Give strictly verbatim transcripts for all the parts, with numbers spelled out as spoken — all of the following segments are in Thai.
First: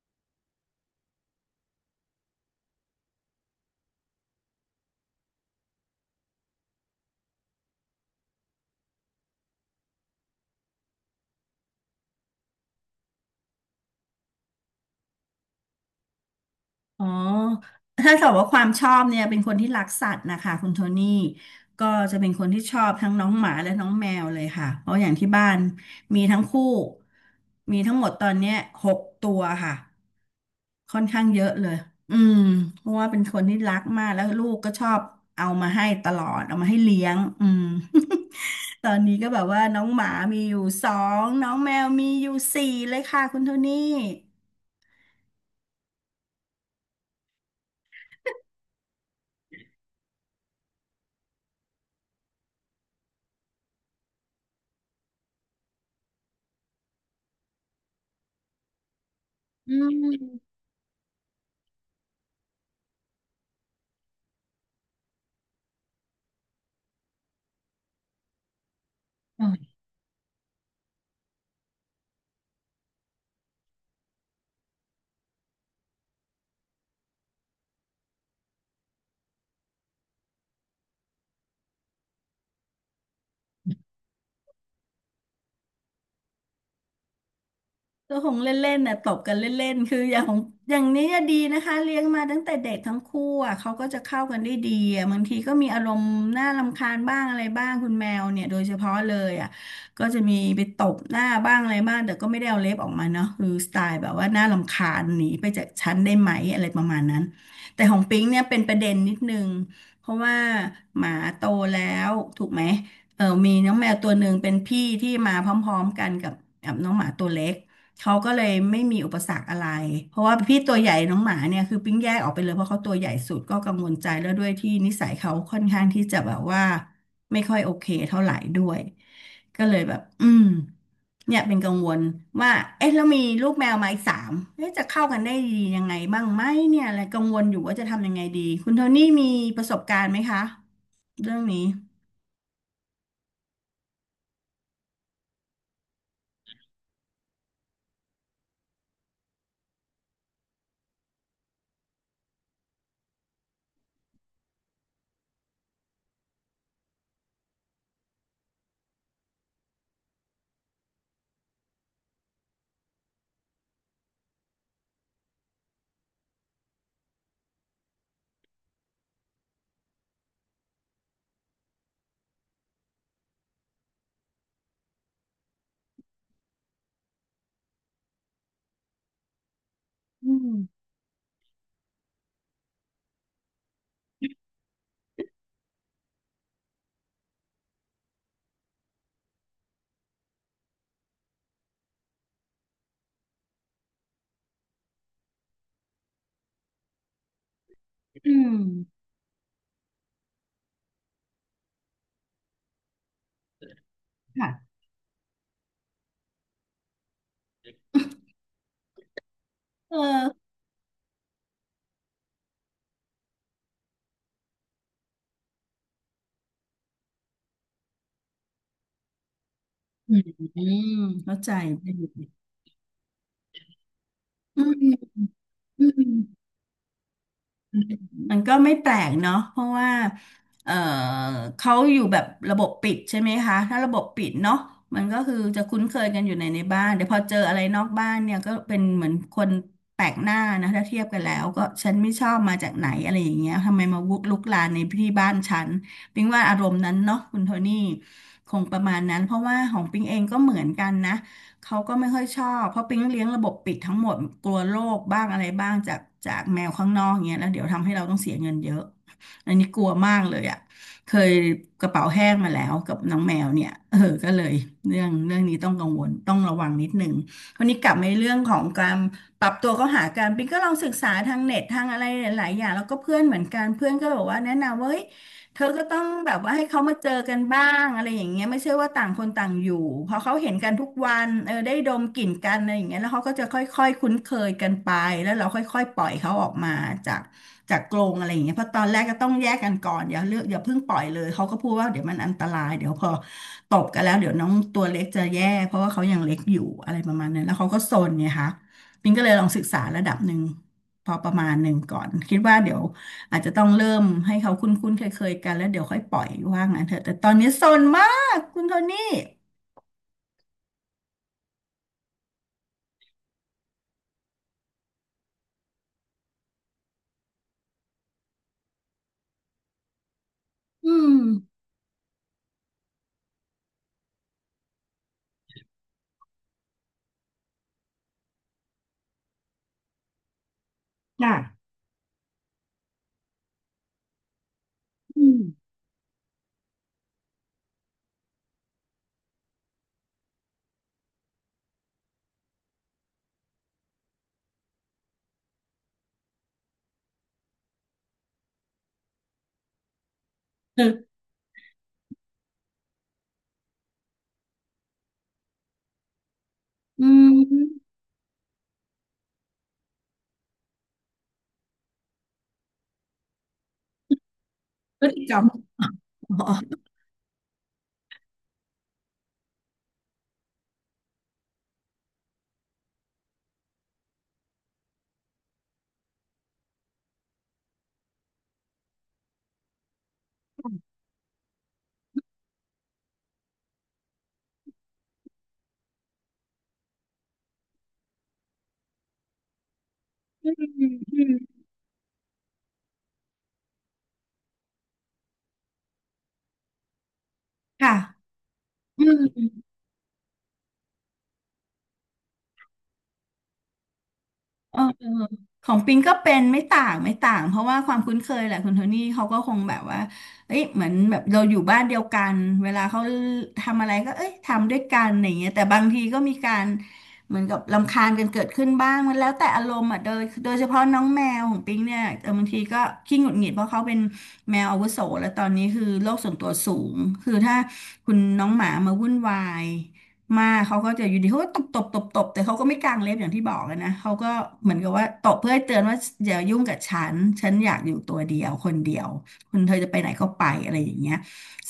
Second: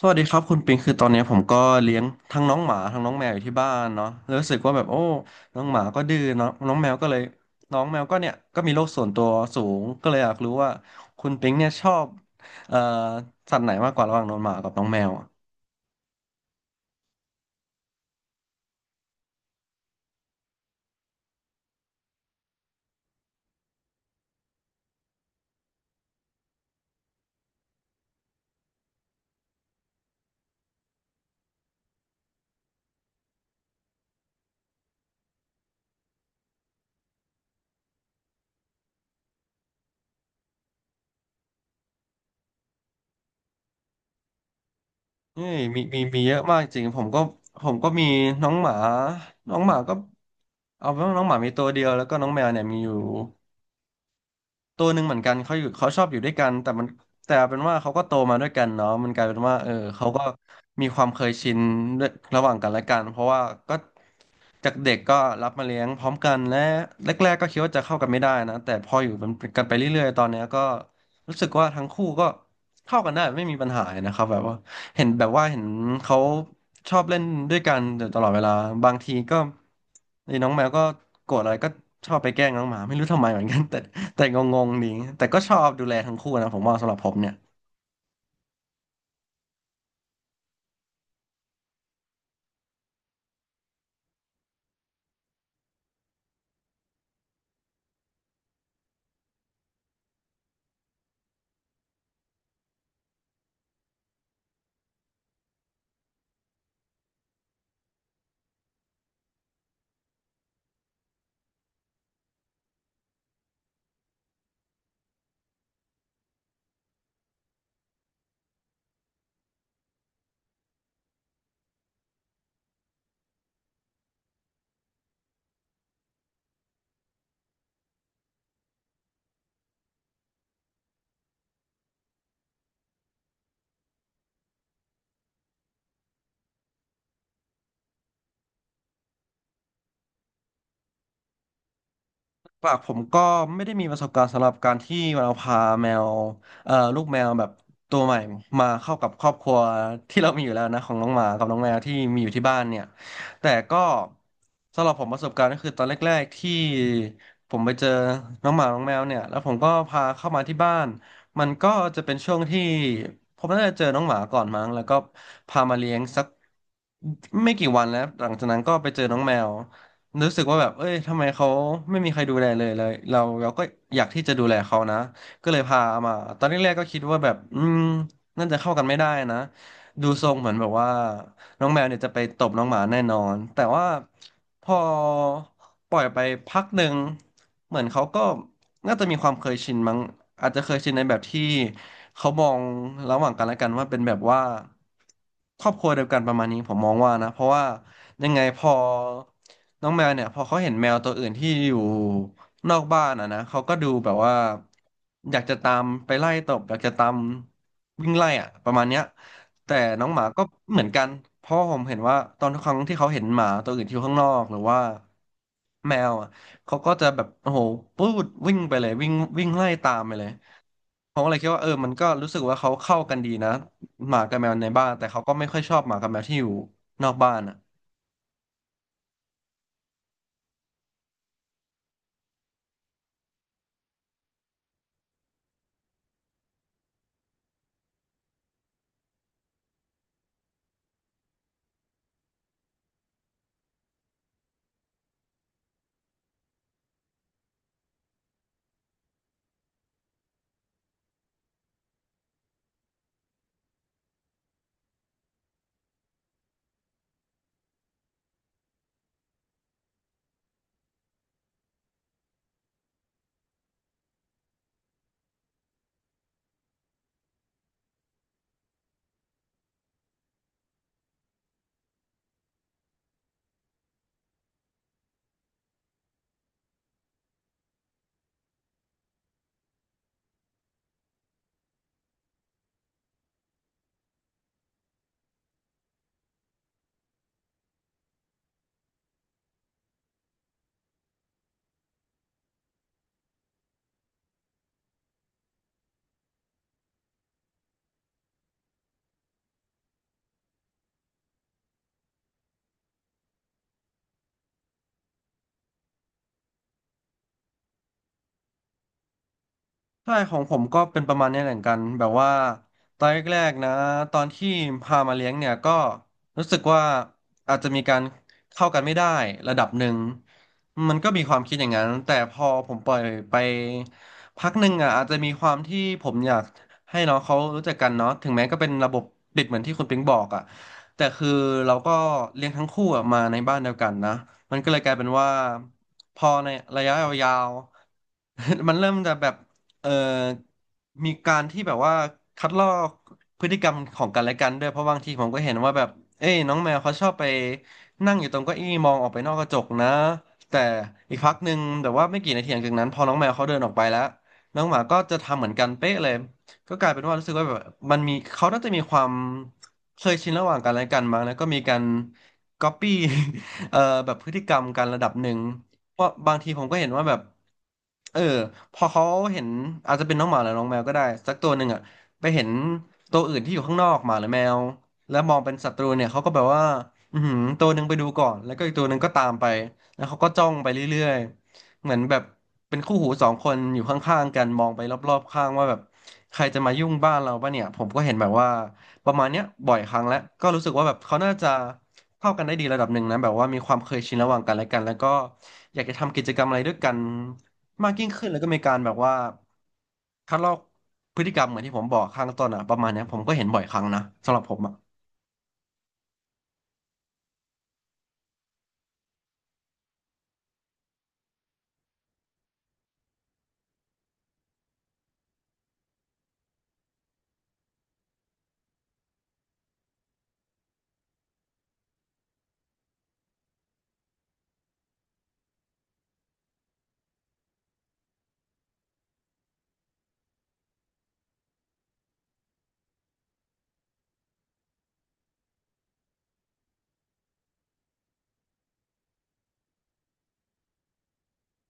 สวัสดีครับคุณปิงคือตอนเนี้ยผมก็เลี้ยงทั้งน้องหมาทั้งน้องแมวอยู่ที่บ้านเนาะแล้วรู้สึกว่าแบบโอ้น้องหมาก็ดื้อเนาะน้องแมวก็เลยน้องแมวก็เนี่ยก็มีโรคส่วนตัวสูงก็เลยอยากรู้ว่าคุณปิงเนี่ยชอบเอ่อสัตว์ไหนมากกว่าระหว่างน้องหมากับน้องแมวอะอ๋อถ้าถามว่าความชอบเนี่ยเป็นคนที่รักสัตว์นะคะคุณโทนี่ก็จะเป็นคนที่ชอบทั้งน้องหมาและน้องแมวเลยค่ะเพราะอย่างที่บ้านมีทั้งคู่มีทั้งหมดตอนเนี้ยหกตัวค่ะค่อนข้างเยอะเลยอืมเพราะว่าเป็นคนที่รักมากแล้วลูกก็ชอบเอามาให้ตลอดเอามาให้เลี้ยงอืม ตอนนี้ก็แบบว่าน้องหมามีอยู่สองน้องแมวมีอยู่สี่เลยค่ะคุณโทนี่เฮ้ยมีมีมีเยอะมากจริงผมก็ผมก็มีน้องหมาน้องหมาก็เอาเป็นว่าน้องหมามีตัวเดียวแล้วก็น้องแมวเนี่ยมีอยู่ ตัวหนึ่งเหมือนกันเขาอยู่เขาชอบอยู่ด้วยกันแต่มันแต่เป็นว่าเขาก็โตมาด้วยกันเนาะมันกลายเป็นว่าเอออืเขาม ก็มีความเคยชินด้วยระหว่างกันและกันเพราะว่าก็จากเด็กก็รับมาเลี้ยงพร้อมกันและแรกๆก็คิดว่าจะเข้ากันไม่ได้นะแต่พออยู่เป็นกันไปเรื่อยๆตอนเนี้ยก็รู้สึกว่าทั้งคู่ก็เข้ากันได้ไม่มีปัญหาเลยนะครับแบบว่าเห็นแบบว่าเห็นเขาชอบเล่นด้วยกันอยู่ตลอดเวลาบางทีก็ไอ้น้องแมวก็โกรธอะไรก็ชอบไปแกล้งน้องหมาไม่รู้ทำไมเหมือนกันแต่ แต่งงๆดีแต่ก็ชอบดูแลทั้งคู่นะผมว่าสำหรับผมเนี่ย ก็คงเล่นๆน่ะตบกันเล่นๆคืออย่างของอย่างนี้อะดีนะคะเลี้ยงมาตั้งแต่เด็กทั้งคู่อ่ะเขาก็จะเข้ากันได้ดีอ่ะบางทีก็มีอารมณ์น่ารำคาญบ้างอะไรบ้างคุณแมวเนี่ยโดยเฉพาะเลยอ่ะก็จะมีไปตบหน้าบ้างอะไรบ้างแต่ก็ไม่ได้เอาเล็บออกมาเนาะคือสไตล์แบบว่าน่ารำคาญหนีไปจากฉันได้ไหมอะไรประมาณนั้นแต่ของปิ๊งเนี่ยเป็นประเด็นนิดนึงเพราะว่าหมาโตแล้วถูกไหมเออมีน้องแมวตัวหนึ่งเป็นพี่ที่มาพร้อมๆกันกับกับน้องหมาตัวเล็ก เขาก็เลยไม่มีอุปสรรคอะไรเพราะว่าพี่ตัวใหญ่น้องหมาเนี่ยคือปิ้งแยกออกไปเลยเพราะเขาตัวใหญ่สุดก็กังวลใจแล้วด้วยที่นิสัยเขาค่อนข้างที่จะแบบว่าไม่ค่อยโอเคเท่าไหร่ด้วยก็เลยแบบอืมเนี่ยเป็นกังวลว่าเอ๊ะแล้วมีลูกแมวมาอีกสามเอ๊ะจะเข้ากันได้ดียังไงบ้างไหมเนี่ยอะไรกังวลอยู่ว่าจะทำยังไงดีคุณโทนี่มีประสบการณ์ไหมคะเรื่องนี้ปากผมก็ไม่ได้มีประสบการณ์สำหรับการที่เราพาแมวเอ่อลูกแมวแบบตัวใหม่มาเข้ากับครอบครัวที่เรามีอยู่แล้วนะของน้องหมากับน้องแมวที่มีอยู่ที่บ้านเนี่ยแต่ก็สำหรับผมประสบการณ์ก็คือตอนแรกๆที่ผมไปเจอน้องหมาน้องแมวเนี่ยแล้วผมก็พาเข้ามาที่บ้านมันก็จะเป็นช่วงที่ผมน่าจะเจอน้องหมาก่อนมั้งแล้วก็พามาเลี้ยงสักไม่กี่วันแล้วหลังจากนั้นก็ไปเจอน้องแมว รู้สึกว่าแบบ เอ้ยทำไมเขาไม่มีใครดูแลเลยเลยเราเราก็อยากที่จะดูแลเขานะ ก็เลยพามา ตอนแรกๆก็คิดว่าแบบ อืมน่าจะเข้ากันไม่ได้นะ ดูทรอืงเหมือมนแบบว่า น้องแมวเนี่ยจะไปตบน้องหมาแน่นอน แต่ว่าพอปล่อยไปพักหนึ่งเหมือนเขาก็น่าจะมีความเคยชินมั้งอาจจะเคยชินในแบบที่เขามองระหว่างกันและกันว่าเป็นแบบว่าครอบครัวเดียวกันประมาณนี้ผมมองว่านะเพราะว่ายัอืงไงพอมน้องแมวเนี่ยพอเขาเห็นแมวตัวอื่นที่อยู่นอกบ้านอ่ะนะเขาก็ดูแบบว่าค่ะอยากจะตามไปไล่ตบอยากจะตามวิ่งไล่อ่ะประมาณเนี้ย แต่น้องหเออมาก็เหมือนกันเพราะ่ผมเห็นว่าตอนทุกครั้งที่เขาเห็นหมาตัวอื่นที่อยู่ข้างนอกหรือว่าแมวอ่ะเขาก็จะแบบโอ้โหปูดวิ่งไปเลยวิ่งวิ่งไล่ตามไปอืเลยมผมก็เลเข้ายคิดใจว่าเออมันก็รู้สึกว่าเขาเข้ากันดีนะหมากับแมวอืในมบ้านแต่เขาก็ไม่ค่อยชอบอืหมาม กับแมวที่อยู่นอกบ้านอ่ะ มันก็ไม่แปลกเนาะเพราะว่าเอ่อเขาอยู่แบบระบบปิดใช่ไหมคะถ้าระบบปิดเนาะมันก็คือจะคุ้นเคยกันอยู่ในในบ้านแต่พอเจออะไรนอกบ้านเนี่ยก็เป็นเหมือนคนแปลกหน้านะถ้าเทียบกันแล้วก็ฉันไม่ชอบมาจากไหนอะไรอย่างเงี้ยทำไมมาวุกลุกลานในที่บ้านฉันปิงว่าอารมณ์นั้นเนาะคุณโทนี่คงประมาณนั้นเพราะว่าของปิงเองก็เหมือนกันนะ เขาก็ไม่ค่อยชอบเพราะปิ๊งเลี้ยงระบบปิดทั้งหมดกลัวโรคบ้างอะไรบ้างจากจากแมวข้างนอกเงี้ยแล้วเดี๋ยวทำให้เราต้องเสียเงินเยอะอันนี้กลัวมากเลยอ่ะเคยกระเป๋าแห้งมาแล้วกับน้องแมวเนี่ย เออก็เลยเรื่องเรื่องนี้ต้องกังวลต้องระวังนิดหนึ่งวันนี้กลับมาเรื่องของการปรับตัวเข้าหากันปิ๊งก็ลองศึกษาทางเน็ตทางอะไรหลายๆอย่างแล้วก็เพื่อนเหมือนกันเพื่อนก็บอกว่าแนะนำว่าเฮ้ย เธอก็ต้องแบบว่าให้เขามาเจอกันบ้างอะไรอย่างเงี้ยไม่ใช่ว่าต่างคนต่างอยู่พอเขาเห็นกันทุกวันเออได้ดมกลิ่นกันอะไรอย่างเงี้ยแล้วเขาก็จะค่อยๆคุ้นเคยกันไปแล้วเราค่อยๆปล่อยเขาออกมาจากจากกรงอะไรอย่างเงี้ยเพราะตอนแรกก็ต้องแยกกันก่อนอย่าเลือกอย่าเพิ่งปล่อยเลยเขาก็พูดว่าเดี๋ยวมันอันตรายเดี๋ยวพอตบกันแล้วเดี๋ยวน้องตัวเล็กจะแย่เพราะว่าเขายังเล็กอยู่อะไรประมาณนั้นแล้วเขาก็ซนไงคะปิงก็เลยลองศึกษาระดับหนึ่งพอประมาณหนึ่งก่อนคิดว่าเดี๋ยว อาจจะต้องเริ่มให้เขาคุ้นๆเคยๆกันแล้วเดี๋ยวค่อยปล่อยว่างั้นเถอะแต่ตอนนี้ซนมากคุณโทนี่ใช่ของผมก็เป็นประมาณนี้เหมือนกันแบบว่าตอนแรกๆนะตอนที่พามาเลี้ยงเนี่ยก็รู้สึกว่าอาจจะมีการเข้ากันไม่ได้ระดับหนึ่งอืมันก็มมีความคิดอย่างนั้นแต่พอผมปล่อยไปพักหนึ่งอ่ะอาจจะมีความที่ผมอยากให้น้องเขารู้จักกันเนาะถึงแม้ก็เป็นระบบปิดเหมือนที่คุณปิงบอกอ่ะแต่คือค่ะเราก็เลี้ยงทั้งคู่อะมาในบ้านเดียวกันนะมันก็เลยกลายเป็นอืว่ามพอในระยะยาวๆ มันเริ่มจะแบบ เอ่อมีการที่แบบว่าคัดลอกพฤติกรรมของกันและกันด้วยเพราะบางทีผมก็เห็นว่าแบบเอ้ยน้องแมวเขาชอบไปนั่งอยู่ตรงเก้าอี้มองออกไปนอกกระจกนะแต่อีกพักหนึ่งแต่ว่าไม่กี่นาทีหลังจากนั้นพอน้องแมวเขาเดินออกไปแล้วน้องหมาก็จะทำเหมือนกันเป๊ะเลยก็กลายเป็อืนว่ารู้สึกว่าแบบมมันมีเขาน่าจะมีความเคยชินระหว่างกันและกันมั้งแล้วก็มีการก๊อปปี้ เอ่อแบบพฤติกรรมกันระดับหนึ่จง อมเพราะบางขอทีผมก็เห็นว่าแบบเออพอเขาเห็นอาจจะเป็นน้องหมาหรือน้องแมวก็ได้สักตัวหนึ่งอ่ะไปเห็นตัวอื่นที่อยู่ข้างนอกหมาหรือแมวแล้วมองเป็นศัตรูเนี่ยเขาก็แบบว่าอือหือตัวหนึ่งไปดูก่อนแล้วก็อีกตัวหนึ่งก็ตามไปแล้วเขาก็จ้องไปเรื่อยๆเหมือนแบบเป็นคู่หูสองคนอยู่ข้างๆกันมองไปรอบๆข้างว่าแบบใครจะมายุ่งบ้านเราปะเนี่ยผมก็เห็นแบบว่า ประมาณเนี้ยบ่อยครั้งแล้วก็อืมรู้สึกว่าแบบเขาอืน่ามจะเข้ากันได้ดีระดับหนึ่งนะแบบว่ามีความเคยชินระหว่างกันและกันแล้วก็อยากจะทำกิจกรรมอะไรด้วยกันมาค่ะกยิ่งขึ้นแล้วก็มีการแบบอืว่าม คัดลอกพฤติกรรมเหมือนที่ผมบอกข้างต้นอะประมาณเนี้ยผมก็เห็นบ่อยครั้งนะสำหรับผมอะ เออเออของปิงก็เป็นไม่ต่างไม่ต่างเพราะว่าความคุ้นเคยแหละคุณโทนี่เขาก็คงแบบว่าเอ้ยเหมือนแบบเราอยู่บ้านเดียวกันเวลาเขาทำอะไรก็เอ้ยทำด้วยกันอย่างเงี้ยแต่บางทีก็มีการเหมือนกับรำคาญกันเกิดขึ้นบ้างมันแล้วแต่อารมณ์อ่ะโดยโดยเฉพาะน้องแมวของปิงเนี่ยเออบางทีก็ขี้หงุดหงิดเพราะเขาเป็นแมวอาวุโสแล้วตอนนี้คือโลกส่วนตัวสูงคือถ้าคุณน้องหมามาวุ่นวาย มาเขาก็จะอยู่ดีเขาก็ตบตบตบตบแต่เขาก็ไม่กางเล็บอย่างที่บอกอะนะเขาก็เหมือนกับว่าตบเพื่อให้เตือนว่าอย่ายุ่งกับฉันฉันอยากอยู่ตัวเดียวคนเดียวคุณเธอจะไปไหนก็ไปอะไรอย่างเงี้ย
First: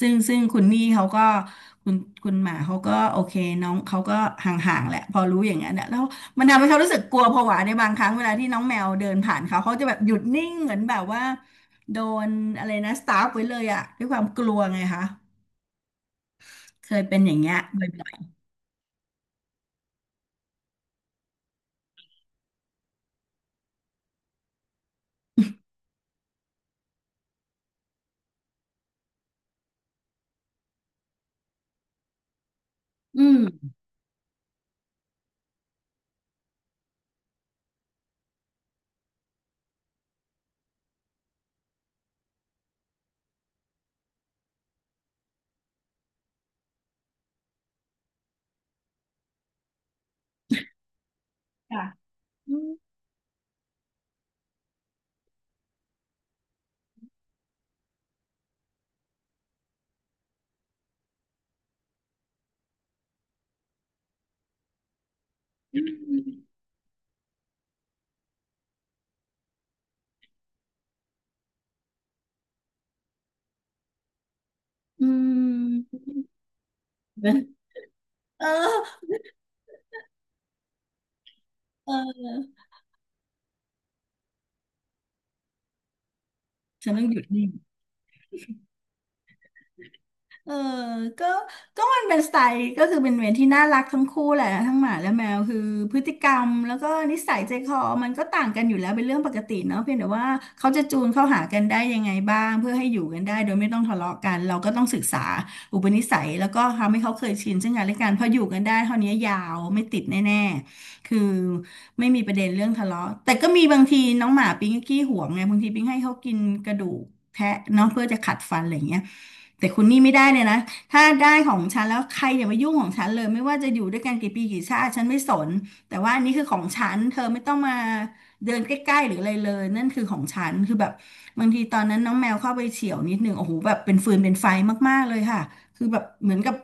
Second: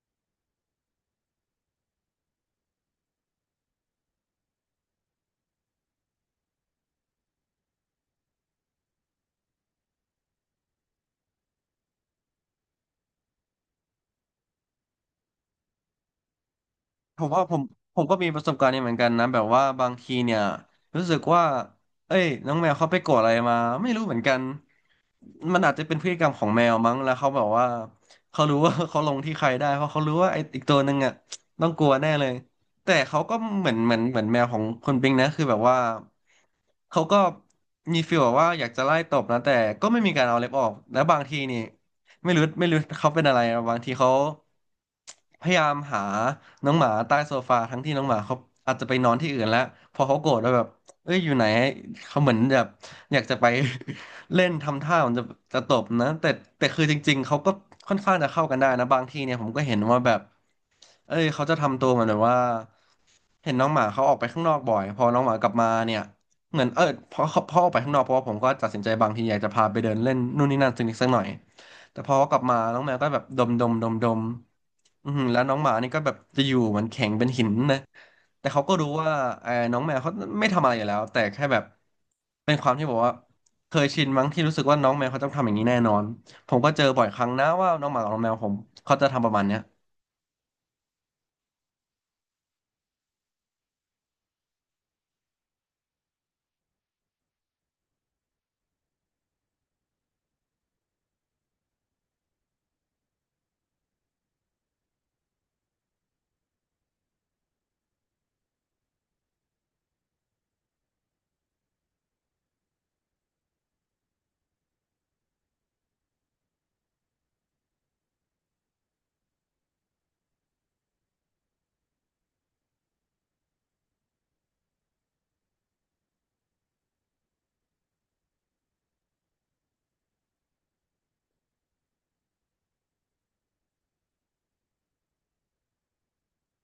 ซึ่งซึ่งคุณนี่เขาก็คุณคุณหมาเขาก็โอเคน้องเขาก็ห่างๆแหละพอรู้อย่างนั้นอะแล้วมันทำให้เขารู้สึกกลัวผวาในบางครั้งเวลาที่น้องแมวเดินผ่านเขาเขาจะแบบหยุดนิ่งเหมือนแบบว่าโดนอะไรนะสตาร์ฟไว้เลยอะด้วยความกลัวไงคะเคยเป็ผนมอย่างว่าผเงี้ยมบผม่อก็มียประสบการณ์นี้เหมือนกันนะแบบว่าบางทีเนี่ยรู้สึกว่าเอ้ยน้องแมวเขาไปโกรธอะไรมาไม่รู้เหมือนกันมันอาจจะเป็นพฤติกรรมของแมวมั้งแล้วเขาแบบว่าเขารู้ว่า เขาลงที่ใครได้เพราะเขารู้ว่าไอ้อีกตัวหนึ่งอ่ะต้องกลัวแน่เลยแต่ๆเขาอืก็มเหมือนเหมือนเหมือนแมวของคนปิงนะคือแบบว่าเขาก็มีฟีลแบบว่าอยากจะไล่ตบนะแต่ก็ไม่มีการเอาเล็บออกแล้วบางทีนี่ ไม่รู้ไม่รู้เขาเป็นอะไรอะบางทีเขาพยายามหาน้องหมาใต้โซฟาทั้งที่น้องหมาเขาอาจจะไปนอนที่อื่นแล้วพอเขาโกรธแล้วแบบเอ้ยอยู่ไหนค่ะ เขาเหมือนแบบอยากจะไป เล่นทำท่าเหมันจะจะตบนะแต่แต่คือจริงๆเขาก็ค่อนข้างจะเข้ากันได้นะบางทีเนี่ยผมก็เห็นว่าแบบเอ้ยเขาจะทำตัวเหมือนแบบว่าเห็นน้องหมาเขาออกไปข้างนอกบ่อยพอน้องหมากลับมาเนี่ยอเหมือนเออพอเขาพอออกไปข้างนอกเพราะว่าผมก็ตัดสินใจบางทีอยากจะพาไปเดินเล่นนู่นนี่นั่นสักนิดสักหน่อย แต่พอกลับมาน้องแมวก็แบบดมดมดมดมือือหือแล้วน้องหมานี่ก็ม แบบจะอยู่เหมือนแข็งเป็นหิ นนะแต่เอเขาก็รู้อว่าเออน้องแมวเขาไม่ทำอะไรอยู่แล้วแต่แค่แบบเออเป็นความที่บอกว่าเคยชินมั้งที่รู้สึกว่าน้องแมวเขาต้องทำอย่างนี้แน่นอนผมก็เจอฉันบ่ต้ออยงหคยุดรั้งนิ่นะง ว่าน้องหมากับน้องแมวผมเขาจะทำประมาณเนี้ย เออก็ก็มันเป็นสไตล์ก็คือเป็นเวรที่น่ารักทั้งคู่แหละทั้งหมาและแมวคือพฤติกรรมแล้วก็นิสัยใจคอมันก็ต่างกันอยู่แล้วเป็นเรื่องปกติเนาะเพียงแต่ว่าเขาจะจูนเข้าหากันได้ยังไงบ้างเพื่อให้อยู่กันได้โดยไม่ต้องทะเลาะกันเราก็ต้องศึกษาอุปนิสัยแล้วก็ทำให้เขาเคยชินซึ่งกันและกันพออยู่กันได้เท่านี้ยาวไม่ติดแน่ๆคือไม่มีประเด็นเรื่องทะเลาะแต่ก็มีบางทีน้องหมาปิ๊งก็ขี้หวงไงบางทีปิ๊งให้เขากินกระดูกแทะเนาะเพื่อจะขัดฟันอะไรอย่างเงี้ย แต่คุณนี่ไม่ได้เลยนะถ้าได้ของฉันแล้วใครอย่ามายุ่งของฉันเลยไม่ว่าจะอยู่ด้วยกันกี่ปีกี่ชาติฉันไม่สนแต่ว่าอันนี้คือของฉันเธอไม่ต้องมาเดินใกล้ๆหรืออะไรเลยนั่นคือของฉันคือแบบบางทีตอนนั้นน้องแมวเข้าไปเฉี่ยวนิดหนึ่งโอ้โหแบบเป็นฟืนเป็นไฟมากๆเลยค่ะ คือแบบเหมือนกับ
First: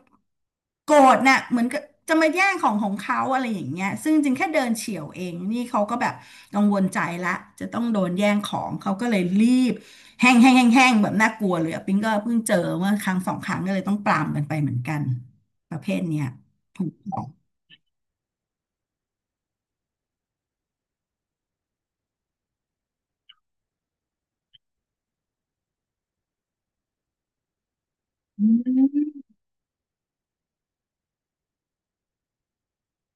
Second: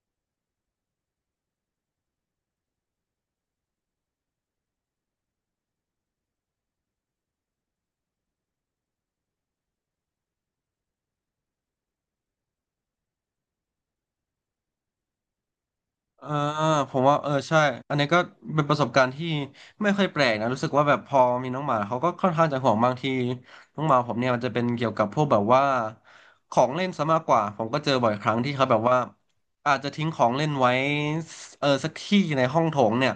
โกรธน่ะเหมือนกับจะมาแย่งของของเขาอะไรอย่างเงี้ยซึ่งจริงแค่เดินเฉี่ยวเองนี่เขาก็แบบกังวลใจละจะต้องโดนแย่งของเขาก็เลยรีบแห้งแห้งแห้งแห้งแบบน่ากลัวเลยอะปิ๊งก็เพิ่งเจอเมื่อครั้งสองครั้งก็เลยต้องปรามกันไปเหมือนกันประเภทเนี้เอยอถูผกมว่าต้องเออใช่อันนี้ก็เป็นประสบการณ์ที่ไม่ค่อยแปลกนะรู้สึกว่าแบบพอมีน้องหมาเขาก็ค่อนข้างจะห่วงบางทีน้องหมาผมเนี่ยมันจะเป็นเกี่ยวกับพวกแบบว่าของเล่นซะมากกว่าผมก็เจอบ่อยครั้งอืที่เขาแบบว่ามอาจจะทิ้งของเล่นไว้เออสักที่ในห้องโถงเนี่ย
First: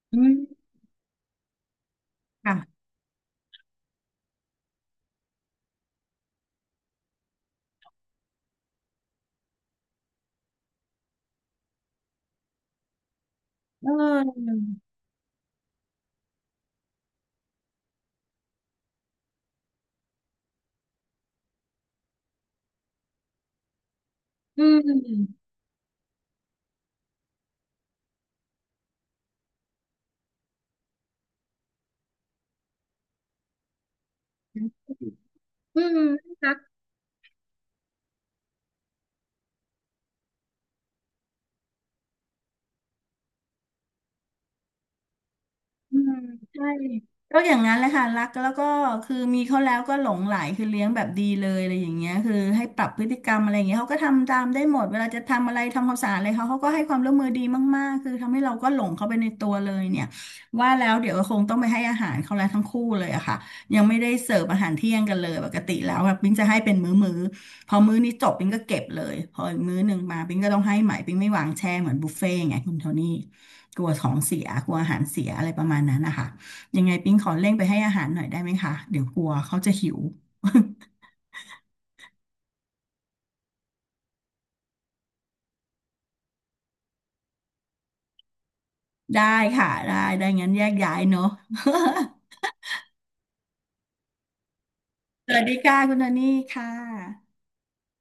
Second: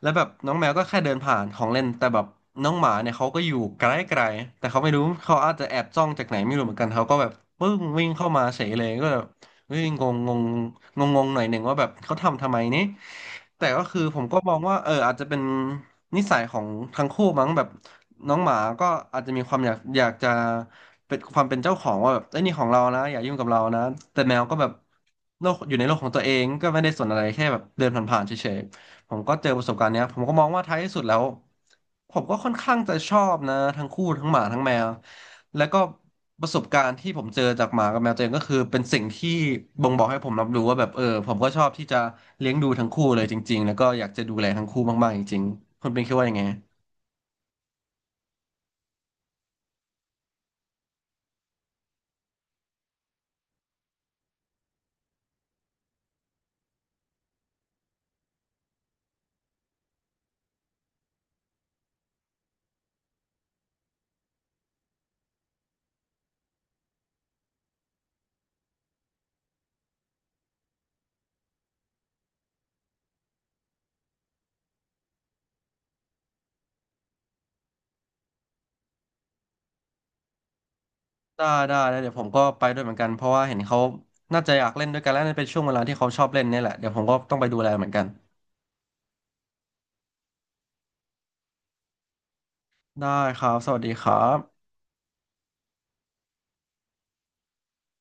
แล้วอืแบบมน้องแมวก็แค่เดินผ่านของเล่นแต่แบบค่ะน้องหมาเนี่ยเขาก็อยู่ไกลๆแต่เขาไม่รู้เขาอาจจะแอบจ้องจากไหนไม่รู้เหมือนกันเขาก็แบบปึ้งวิ่งเข้ามาเฉยเลยก็แบบ เฮ้ยงงงงงงงงหน่อยหนึ่งว่าแบบเขาทำทำไมนี่แต่ก็เคือผมก็มออองว่าเอออาจจะเป็นนิสัยของทั้งคู่มั้งแบบน้องหมาก็อาจจะมีความอยากอยากจะเป็นความเป็นเจ้าของว่าแบบไอ้ยนี่ของเรานะอย่ายุ่งกับเรานะแต่แมวก็อืแบบมโลกอยู่ในโลกของตัวเองก็ไม่ได้สนอะไรแค่แบบเดินผ่านๆเฉยๆ ผมก็เจอประสบการณ์เนี้ยผมก็มองว่าท้ายที่สุดแล้วผมก็ค่อนข้างจะชอบนะทั้งคู่ทั้งหมาทั้งแมวแล้วก็อืมประน่ารัสบก การณ์ที่ผมเจอจากหมากับแมวตัวเองก็คือเป็นสิ่งที่บ่งบอกให้ผมรับรู้ว่าแบบเออผมก็ชอบที่จะเลี้ยงดูทั้งคู่เลยจริงๆแล้วก็อยากจะดูแลทั้งคู่มากๆจริงๆคุณอืเป็นคิมดว่ายังไงใช่ก็อย่างนั้นแหละค่ะรักแล้วก็คือมีเขาแล้วก็หลงใหลคือเลี้ยงแบบดีเลยอะไรอย่างเงี้ยคือให้ปรับพฤติกรรมอะไรอย่างเงี้ยเขาก็ทำตามได้หมดเวลาจะทำอะไรทำความสะอาดอะไรเขาเขาก็ให้ความร่วมมือดีมากๆคือทำให้เราก็หลงเขาไปในตัวเลยเนี่ยว่าแล้วเดี๋ยวคงต้องไปให้อาหารเขาแล้วทั้งคู่เลยอะค่ะยังไม่ได้เสิร์ฟอาหารเที่ยงกันเลยปกติแล้วแบบมิ้งจะให้เป็นมื้อๆ พอมื้อนี้จบปิงก็เก็บเลยพออีกมื้อหนึ่งมาปิงก็ต้องให้ใหม่ปิงไม่วางแช่เหมือนบุฟเฟ่ต์ไงคุณโทนี่กลัวของเสียกลัวอาหารเสียอะไรประมาณนั้นนะคะยังไงปิงขอเร่งไปให้อาหารหน่อยได้ไหมคะเดี๋ยวกลัวเขาจะหิว ได้ได้แล้วเดี๋ยวผมก็ไปด้วยเหมือนกันเพราะว่าเห็นเขาน่าจะอยากเล่นด้วยกันแล้วน่าเป็นช่วงเวลาที่เขาชอบเล่นเนี่ยแหละเดี๋ยวผมก็ต้องไปดูแลเหมือนกัน ได้ค่ะได้ได้งั้นแยกย้ายเนอะ ได้ครับสวัสดีครับ สวัสดีค่ะคุณโทนี่ค่ะ